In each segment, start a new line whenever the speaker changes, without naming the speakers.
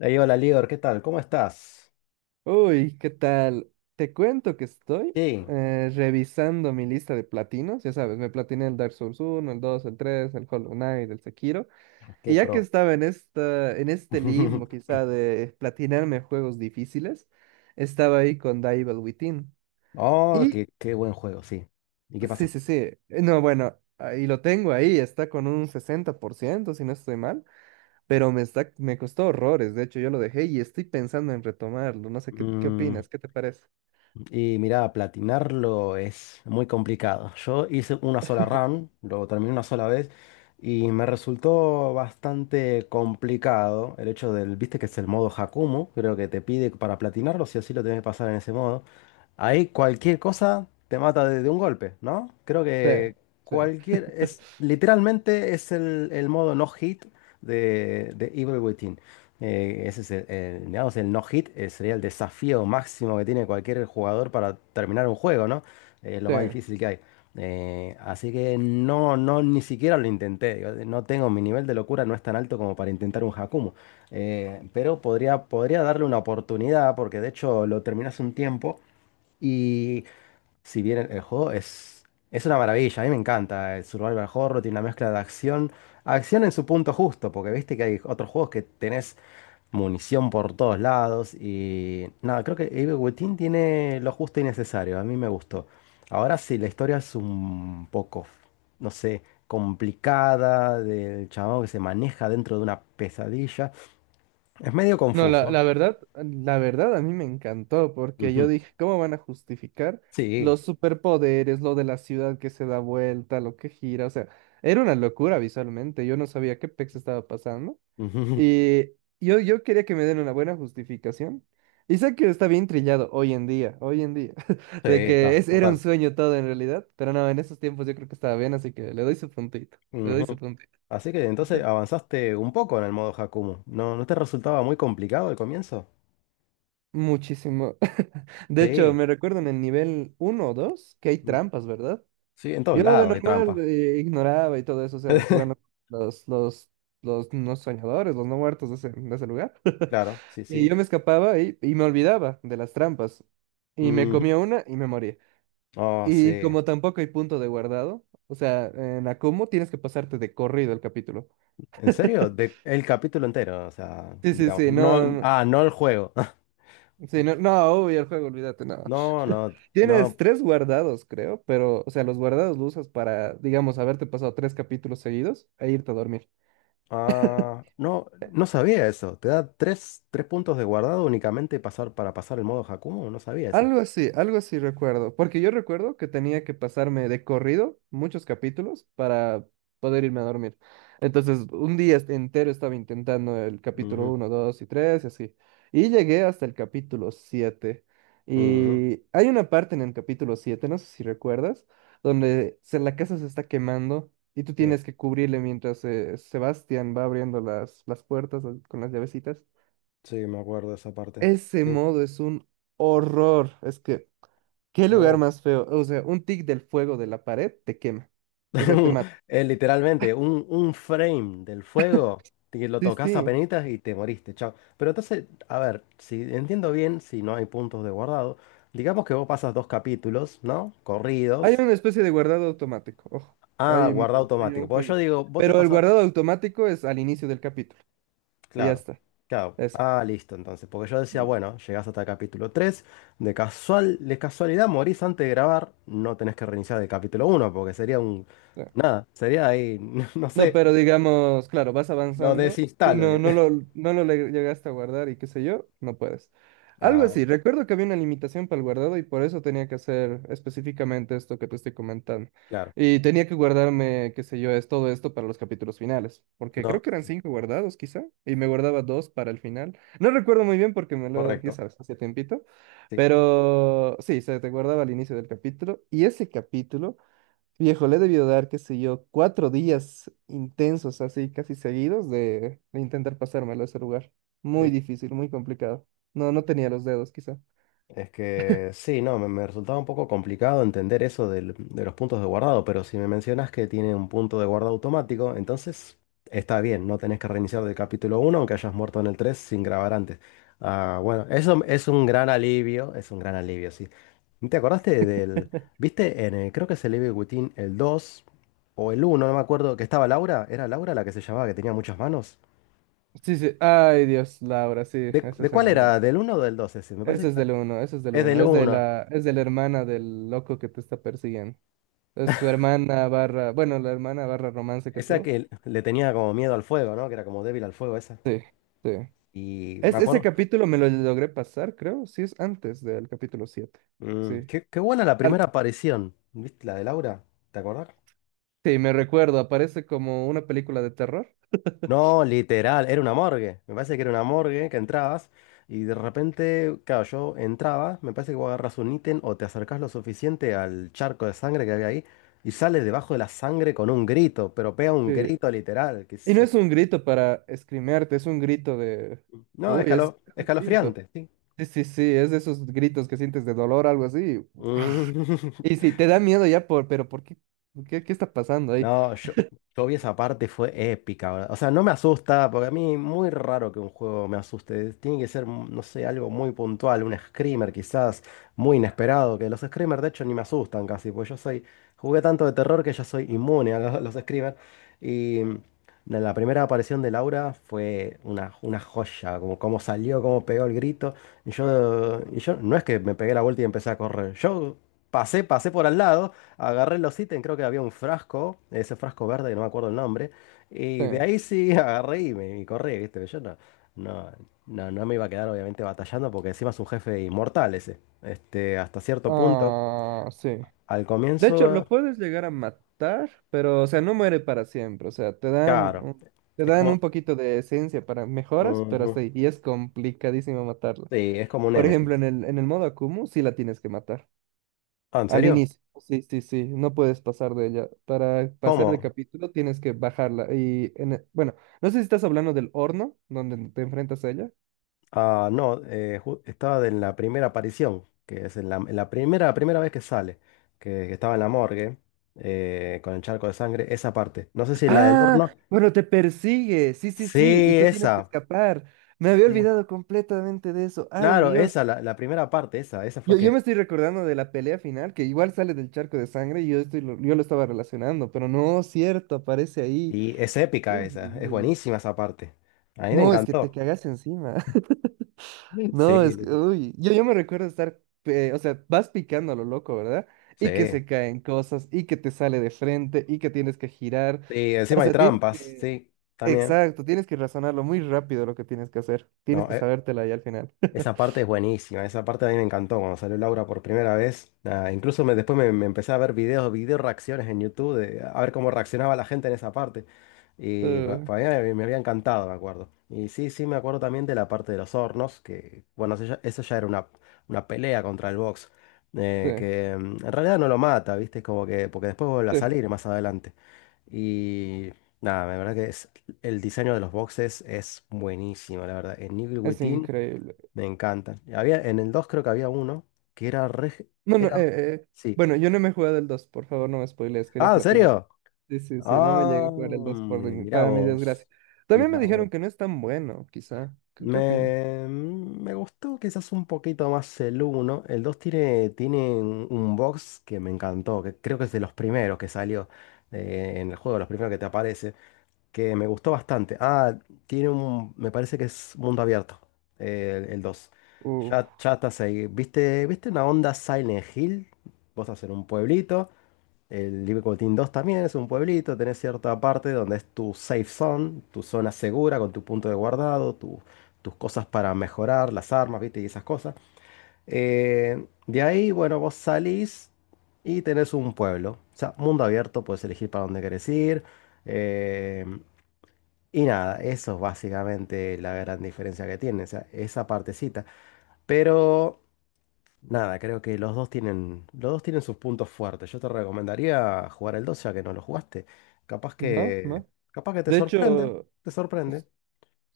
Ey, hola, Lior, ¿qué tal? ¿Cómo estás?
Uy, ¿qué tal? Te cuento que estoy
Sí,
revisando mi lista de platinos. Ya sabes, me platiné el Dark Souls uno el 2 el 3 el Hollow Knight, el Sekiro.
qué
Y ya que
pro.
estaba en este limbo quizá de platinarme juegos difíciles, estaba ahí con The Evil Within.
Oh,
Y
qué buen juego, sí. ¿Y qué
sí,
pasó?
sí, sí. No, bueno, ahí lo tengo ahí, está con un 60% si no estoy mal. Pero me costó horrores. De hecho, yo lo dejé y estoy pensando en retomarlo. No sé qué opinas, ¿qué te parece?
Y mira, platinarlo es muy complicado. Yo hice una sola run, lo terminé una sola vez y me resultó bastante complicado el hecho del, viste que es el modo Hakumu, creo que te pide para platinarlo, si así lo tenés que pasar en ese modo. Ahí cualquier cosa te mata de un golpe, ¿no? Creo
Sí,
que
sí,
cualquier, es literalmente es el modo no hit de Evil Within. Ese es el- digamos, el no hit, sería el desafío máximo que tiene cualquier jugador para terminar un juego, ¿no? Es lo más
sí.
difícil que hay. Así que no, no, ni siquiera lo intenté. Digo, no tengo mi nivel de locura, no es tan alto como para intentar un Hakumu. Pero podría darle una oportunidad, porque de hecho lo terminé hace un tiempo. Y si bien el juego es una maravilla, a mí me encanta. El Survival Horror tiene una mezcla de acción. Acción en su punto justo, porque viste que hay otros juegos que tenés munición por todos lados y nada, creo que Abe Wetin tiene lo justo y necesario, a mí me gustó. Ahora sí, la historia es un poco, no sé, complicada, del chabón que se maneja dentro de una pesadilla. Es medio
No, la,
confuso.
la verdad, la verdad a mí me encantó porque yo
Ujú.
dije, ¿cómo van a justificar
Sí,
los superpoderes, lo de la ciudad que se da vuelta, lo que gira? O sea, era una locura visualmente, yo no sabía qué pex estaba pasando
ujú.
y yo quería que me den una buena justificación. Y sé que está bien trillado hoy en día,
Sí,
de que
está,
era un
total.
sueño todo en realidad, pero no, en esos tiempos yo creo que estaba bien, así que le doy su puntito, le
Ujú.
doy su puntito.
Así que entonces avanzaste un poco en el modo Hakumu. ¿No, no te resultaba muy complicado el comienzo?
Muchísimo. De hecho,
Sí,
me recuerdo en el nivel uno o 2 que hay
mm,
trampas, ¿verdad?
sí, en todos
Yo de
lados hay
normal
trampa.
ignoraba y todo eso, o sea, jugando con los, los, los no soñadores, los no muertos de ese lugar.
Claro, sí,
Y
sí.
yo me escapaba y me olvidaba de las trampas. Y me comía una y me moría.
Oh,
Y
sí.
como tampoco hay punto de guardado, o sea, en Akumu tienes que pasarte de corrido el capítulo.
¿En serio? De, el capítulo entero, o sea,
Sí, sí,
digamos.
sí,
No,
no.
ah, no el juego.
Sí, no, no, obvio, el juego, olvídate, no.
No, no,
Tienes
no.
tres guardados, creo, pero, o sea, los guardados los usas para, digamos, haberte pasado tres capítulos seguidos e irte a dormir.
Ah, no, no sabía eso. Te da tres, tres puntos de guardado únicamente pasar, para pasar el modo Hakumo. No sabía eso.
Algo así recuerdo, porque yo recuerdo que tenía que pasarme de corrido muchos capítulos para poder irme a dormir. Entonces, un día entero estaba intentando el capítulo
Ujú,
uno 2 y 3 y así. Y llegué hasta el capítulo siete.
ujú.
Y hay una parte en el capítulo siete, no sé si recuerdas, donde la casa se está quemando y tú
Sí,
tienes que cubrirle mientras Sebastián va abriendo las puertas con las llavecitas.
sí, me acuerdo de esa parte.
Ese
Sí.
modo es un horror. Es que ¿Qué lugar
Oh.
más feo? O sea, un tic del fuego de la pared te quema. O sea, te mata.
Literalmente, un frame del fuego, que lo
Sí,
tocas
sí.
penitas y te moriste, chao. Pero entonces, a ver, si entiendo bien, si no hay puntos de guardado, digamos que vos pasas dos capítulos, ¿no?
Hay
Corridos,
una especie de guardado automático. Ojo,
a
hay, me-
guardado
hay
automático.
un
Porque yo
jueguito.
digo, vos te
Pero el
pasás,
guardado automático es al inicio del capítulo. Y ya
claro,
está.
claro,
Eso.
ah, listo, entonces. Porque yo decía, bueno, llegás hasta el capítulo 3 de casual, de casualidad morís antes de grabar, no tenés que reiniciar el capítulo uno porque sería un, nada, sería ahí, no
No,
sé,
pero digamos, claro, vas
lo
avanzando y
desinstalo,
no,
digo.
no lo, no lo le- llegaste a guardar y qué sé yo, no puedes. Algo
Ah,
así, recuerdo que había una limitación para el guardado y por eso tenía que hacer específicamente esto que te estoy comentando.
claro.
Y tenía que guardarme, qué sé yo, es todo esto para los capítulos finales, porque
No,
creo que eran cinco guardados quizá, y me guardaba dos para el final. No recuerdo muy bien porque me lo, ya
correcto.
sabes, hace tiempito,
Sí.
pero sí, se te guardaba al inicio del capítulo y ese capítulo... Viejo, le he debido dar, qué sé yo, 4 días intensos, así casi seguidos, de intentar pasármelo a ese lugar. Muy
Es,
difícil, muy complicado. No, no tenía los dedos, quizá.
es que sí, no, me resultaba un poco complicado entender eso del- de los puntos de guardado, pero si me mencionas que tiene un punto de guardado automático, entonces está bien, no tenés que reiniciar del capítulo uno, aunque hayas muerto en el 3 sin grabar antes. Ah, bueno, eso es un gran alivio, es un gran alivio, sí. ¿Te acordaste del, viste, en el- creo que es el Evil Within el 2 o el uno? No me acuerdo, que estaba Laura. ¿Era Laura la que se llamaba, que tenía muchas manos?
Sí, sí. Ay, Dios, Laura, sí, ese
De
es en
cuál
el uno.
era? ¿Del uno o del 2 ese? Me parece
Ese
que
es
era-
del uno, ese es del
es
uno.
del
Es de
uno.
la, es de la hermana del loco que te está persiguiendo. Es su hermana barra, bueno, la hermana barra romance que
Esa
tuvo.
que le tenía como miedo al fuego, ¿no? Que era como débil al fuego esa.
Sí, sí.
Y me
Ese
acuerdo.
capítulo me lo logré pasar, creo. Sí, es antes del capítulo siete.
Mm,
Sí.
qué buena la primera
Al-
aparición. ¿Viste la de Laura? ¿Te acordás?
Sí, me recuerdo, aparece como una película de terror.
No, literal, era una morgue. Me parece que era una morgue que entrabas y de repente, claro, yo entraba, me parece que vos agarras un ítem o te acercás lo suficiente al charco de sangre que había ahí y sales debajo de la sangre con un grito, pero pega un
Sí.
grito literal, que
Y
es,
no es un grito para esgrimarte, es un grito de...
no,
Uy, es
escalo-
distinto.
escalofriante, sí.
Sí, sí, sí, es de esos gritos que sientes de dolor, algo así.
Mm.
Y sí, te da miedo ya por... Pero ¿por qué? ¿Qué está pasando ahí?
No, yo vi esa parte, fue épica, ¿verdad? O sea, no me asusta, porque a mí muy raro que un juego me asuste. Tiene que ser, mm, no sé, algo muy puntual, un screamer quizás, muy inesperado, que los screamers de hecho ni me asustan casi, porque yo soy, jugué tanto de terror que ya soy inmune a lo- los, screamers. Y mm, la primera aparición de Laura fue una joya, como como salió, cómo pegó el grito. Y yo, no es que me pegué la vuelta y empecé a correr, yo pasé, pasé por al lado. Agarré los ítems, creo que había un frasco, ese frasco verde que no me acuerdo el nombre,
Sí.
y de ahí sí agarré y me y corrí, ¿viste? Yo no, no, no, no me iba a quedar obviamente batallando porque encima es un jefe inmortal ese. Este, hasta cierto punto,
Ah, sí.
al
De hecho,
comienzo,
lo puedes llegar a matar, pero, o sea, no muere para siempre. O sea, te dan,
claro,
un- te
es
dan
como...
un poquito de esencia para mejoras, pero
Ujú.
hasta ahí. Y es complicadísimo matarlo.
Sí, es como un
Por ejemplo, en
Némesis.
el, en el modo Akumu sí la tienes que matar.
Ah, ¿en
Al
serio?
inicio. Sí, sí, sí. No puedes pasar de ella. Para pasar de
¿Cómo?
capítulo tienes que bajarla. Y bueno, no sé si estás hablando del horno donde te enfrentas a ella.
Ah, no, ju- estaba en la primera aparición, que es en la primera, primera vez que sale, que estaba en la morgue, con el charco de sangre, esa parte. No sé si la del
Ah,
horno.
bueno, te persigue. Sí, sí, sí. Y
Sí,
tú tienes que
esa.
escapar. Me había
Sí.
olvidado completamente de eso. Ay,
Claro,
Dios.
esa, la primera parte, esa fue
Yo me
que...
estoy recordando de la pelea final, que igual sale del charco de sangre y yo lo estaba relacionando, pero no, cierto, aparece ahí.
Y es épica
Uy,
esa,
uy,
es
uy.
buenísima esa parte. A mí me
No, es que te
encantó.
cagas encima. No,
Sí,
es que,
lit-
uy, yo me recuerdo estar, o sea, vas picando a lo loco, ¿verdad? Y que
sí.
se caen cosas, y que te sale de frente, y que tienes que girar.
Sí,
O
encima hay
sea, tienes
trampas,
que,
sí, también.
exacto, tienes que razonarlo muy rápido lo que tienes que hacer. Tienes
No,
que
e,
sabértela ahí al final.
esa parte es buenísima, esa parte a mí me encantó cuando salió Laura por primera vez. Nada, incluso me, después me, me empecé a ver videos, video reacciones en YouTube, de, a ver cómo reaccionaba la gente en esa parte. Y pa-
Eh,
para mí me, me había encantado, me acuerdo. Y sí, sí, me acuerdo también de la parte de los hornos, que bueno, eso ya era una pelea contra el box,
sí,
que mm, en realidad no lo mata, ¿viste? Es como que, porque después vuelve a
sí,
salir más adelante. Y nada, la verdad que es, el diseño de los boxes es buenísimo, la verdad. En Evil
es
Within.
increíble.
Me encantan. Y había, en el 2 creo que había uno que era re...
No, no,
Era...
eh,
Sí.
bueno, yo no me he jugado el 2, por favor, no me spoilees, quería
Ah, ¿en
platinar.
serio?
Sí, sí, sí, no me llegué
Ah,
a jugar el 2
mi- mirá
para mi desgracia.
vos.
También me
Mirá vos.
dijeron que no es tan bueno, quizá. ¿Qué opinas?
Me gustó quizás un poquito más el uno. El 2 tiene, tiene un box que me encantó, que creo que es de los primeros que salió en el juego, los primeros que te aparecen. Que me gustó bastante. Ah, tiene un, me parece que es mundo abierto, el dos.
Uf.
Ya, ya estás ahí. ¿Viste, viste una onda Silent Hill? Vos estás en un pueblito. El Libre 2 también es un pueblito. Tenés cierta parte donde es tu safe zone, tu zona segura con tu punto de guardado, tu- tus cosas para mejorar, las armas, ¿viste? Y esas cosas. De ahí, bueno, vos salís y tenés un pueblo. O sea, mundo abierto, puedes elegir para dónde querés ir. eh, y nada, eso es básicamente la gran diferencia que tienen, o sea, esa partecita. Pero nada, creo que los dos tienen sus puntos fuertes. Yo te recomendaría jugar el 2 ya que no lo jugaste. Capaz
No,
que,
no.
capaz que te
De
sorprende,
hecho,
te sorprende.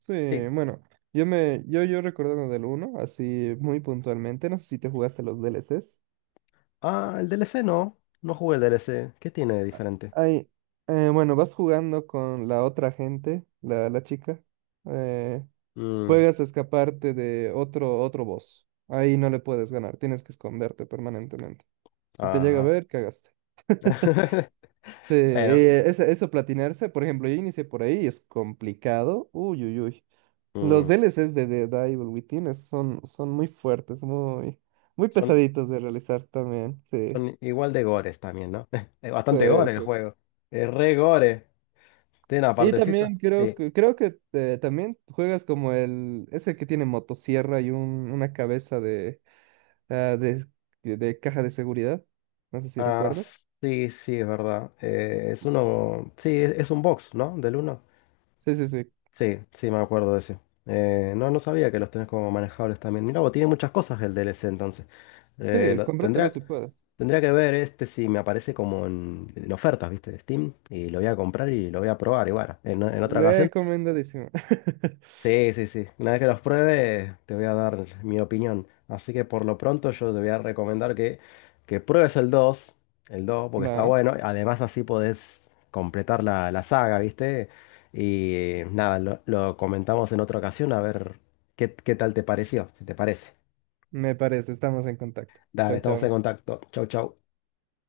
sí,
Sí.
bueno, yo recordando del uno así muy puntualmente, no sé si te jugaste los DLCs.
Ah, el DLC no, no jugué el DLC. ¿Qué tiene de diferente?
Ay, bueno, vas jugando con la otra gente, la chica. eh,
Mm,
juegas a escaparte de otro boss. Ahí no le puedes ganar, tienes que esconderte permanentemente. Si te llega a
ajá.
ver, cagaste. Sí,
Bueno,
eso, platinarse, por ejemplo, yo inicié por ahí, es complicado. Uy, uy, uy. Los
mm,
DLCs de Dead Evil Within son muy fuertes, muy, muy
son,
pesaditos de realizar también, sí,
son igual de gores también, ¿no? Es bastante
sí,
gore el
sí.
juego. Es re gore. Tiene una
Y
partecita.
también creo
Sí.
que, creo que también juegas como ese que tiene motosierra y una cabeza ah, de, de caja de seguridad, no sé si
Ah,
recuerdas.
sí, sí, es verdad. Es uno. Sí, es un box, ¿no? Del uno.
Sí, sí, sí,
Sí, sí, me acuerdo de ese. No, no sabía que los tenés como manejables también. Mirá, vos tiene muchas cosas el DLC entonces.
sí,
Lo-
cómpratelo
tendría,
si puedes.
tendría que ver este si me aparece como en ofertas, ¿viste? De Steam. Y lo voy a comprar y lo voy a probar. Y bueno, en otra ocasión.
Recomendadísimo.
Sí, sí, sí. Una vez que los pruebe, te voy a dar mi opinión. Así que por lo pronto yo te voy a recomendar que pruebes el 2, porque está
Va,
bueno. Además así podés completar la, la saga, ¿viste? Y nada, lo comentamos en otra ocasión a ver qué tal te pareció, si te parece.
me parece, estamos en contacto.
Dale,
Chao,
estamos en
chao.
contacto. Chau, chau.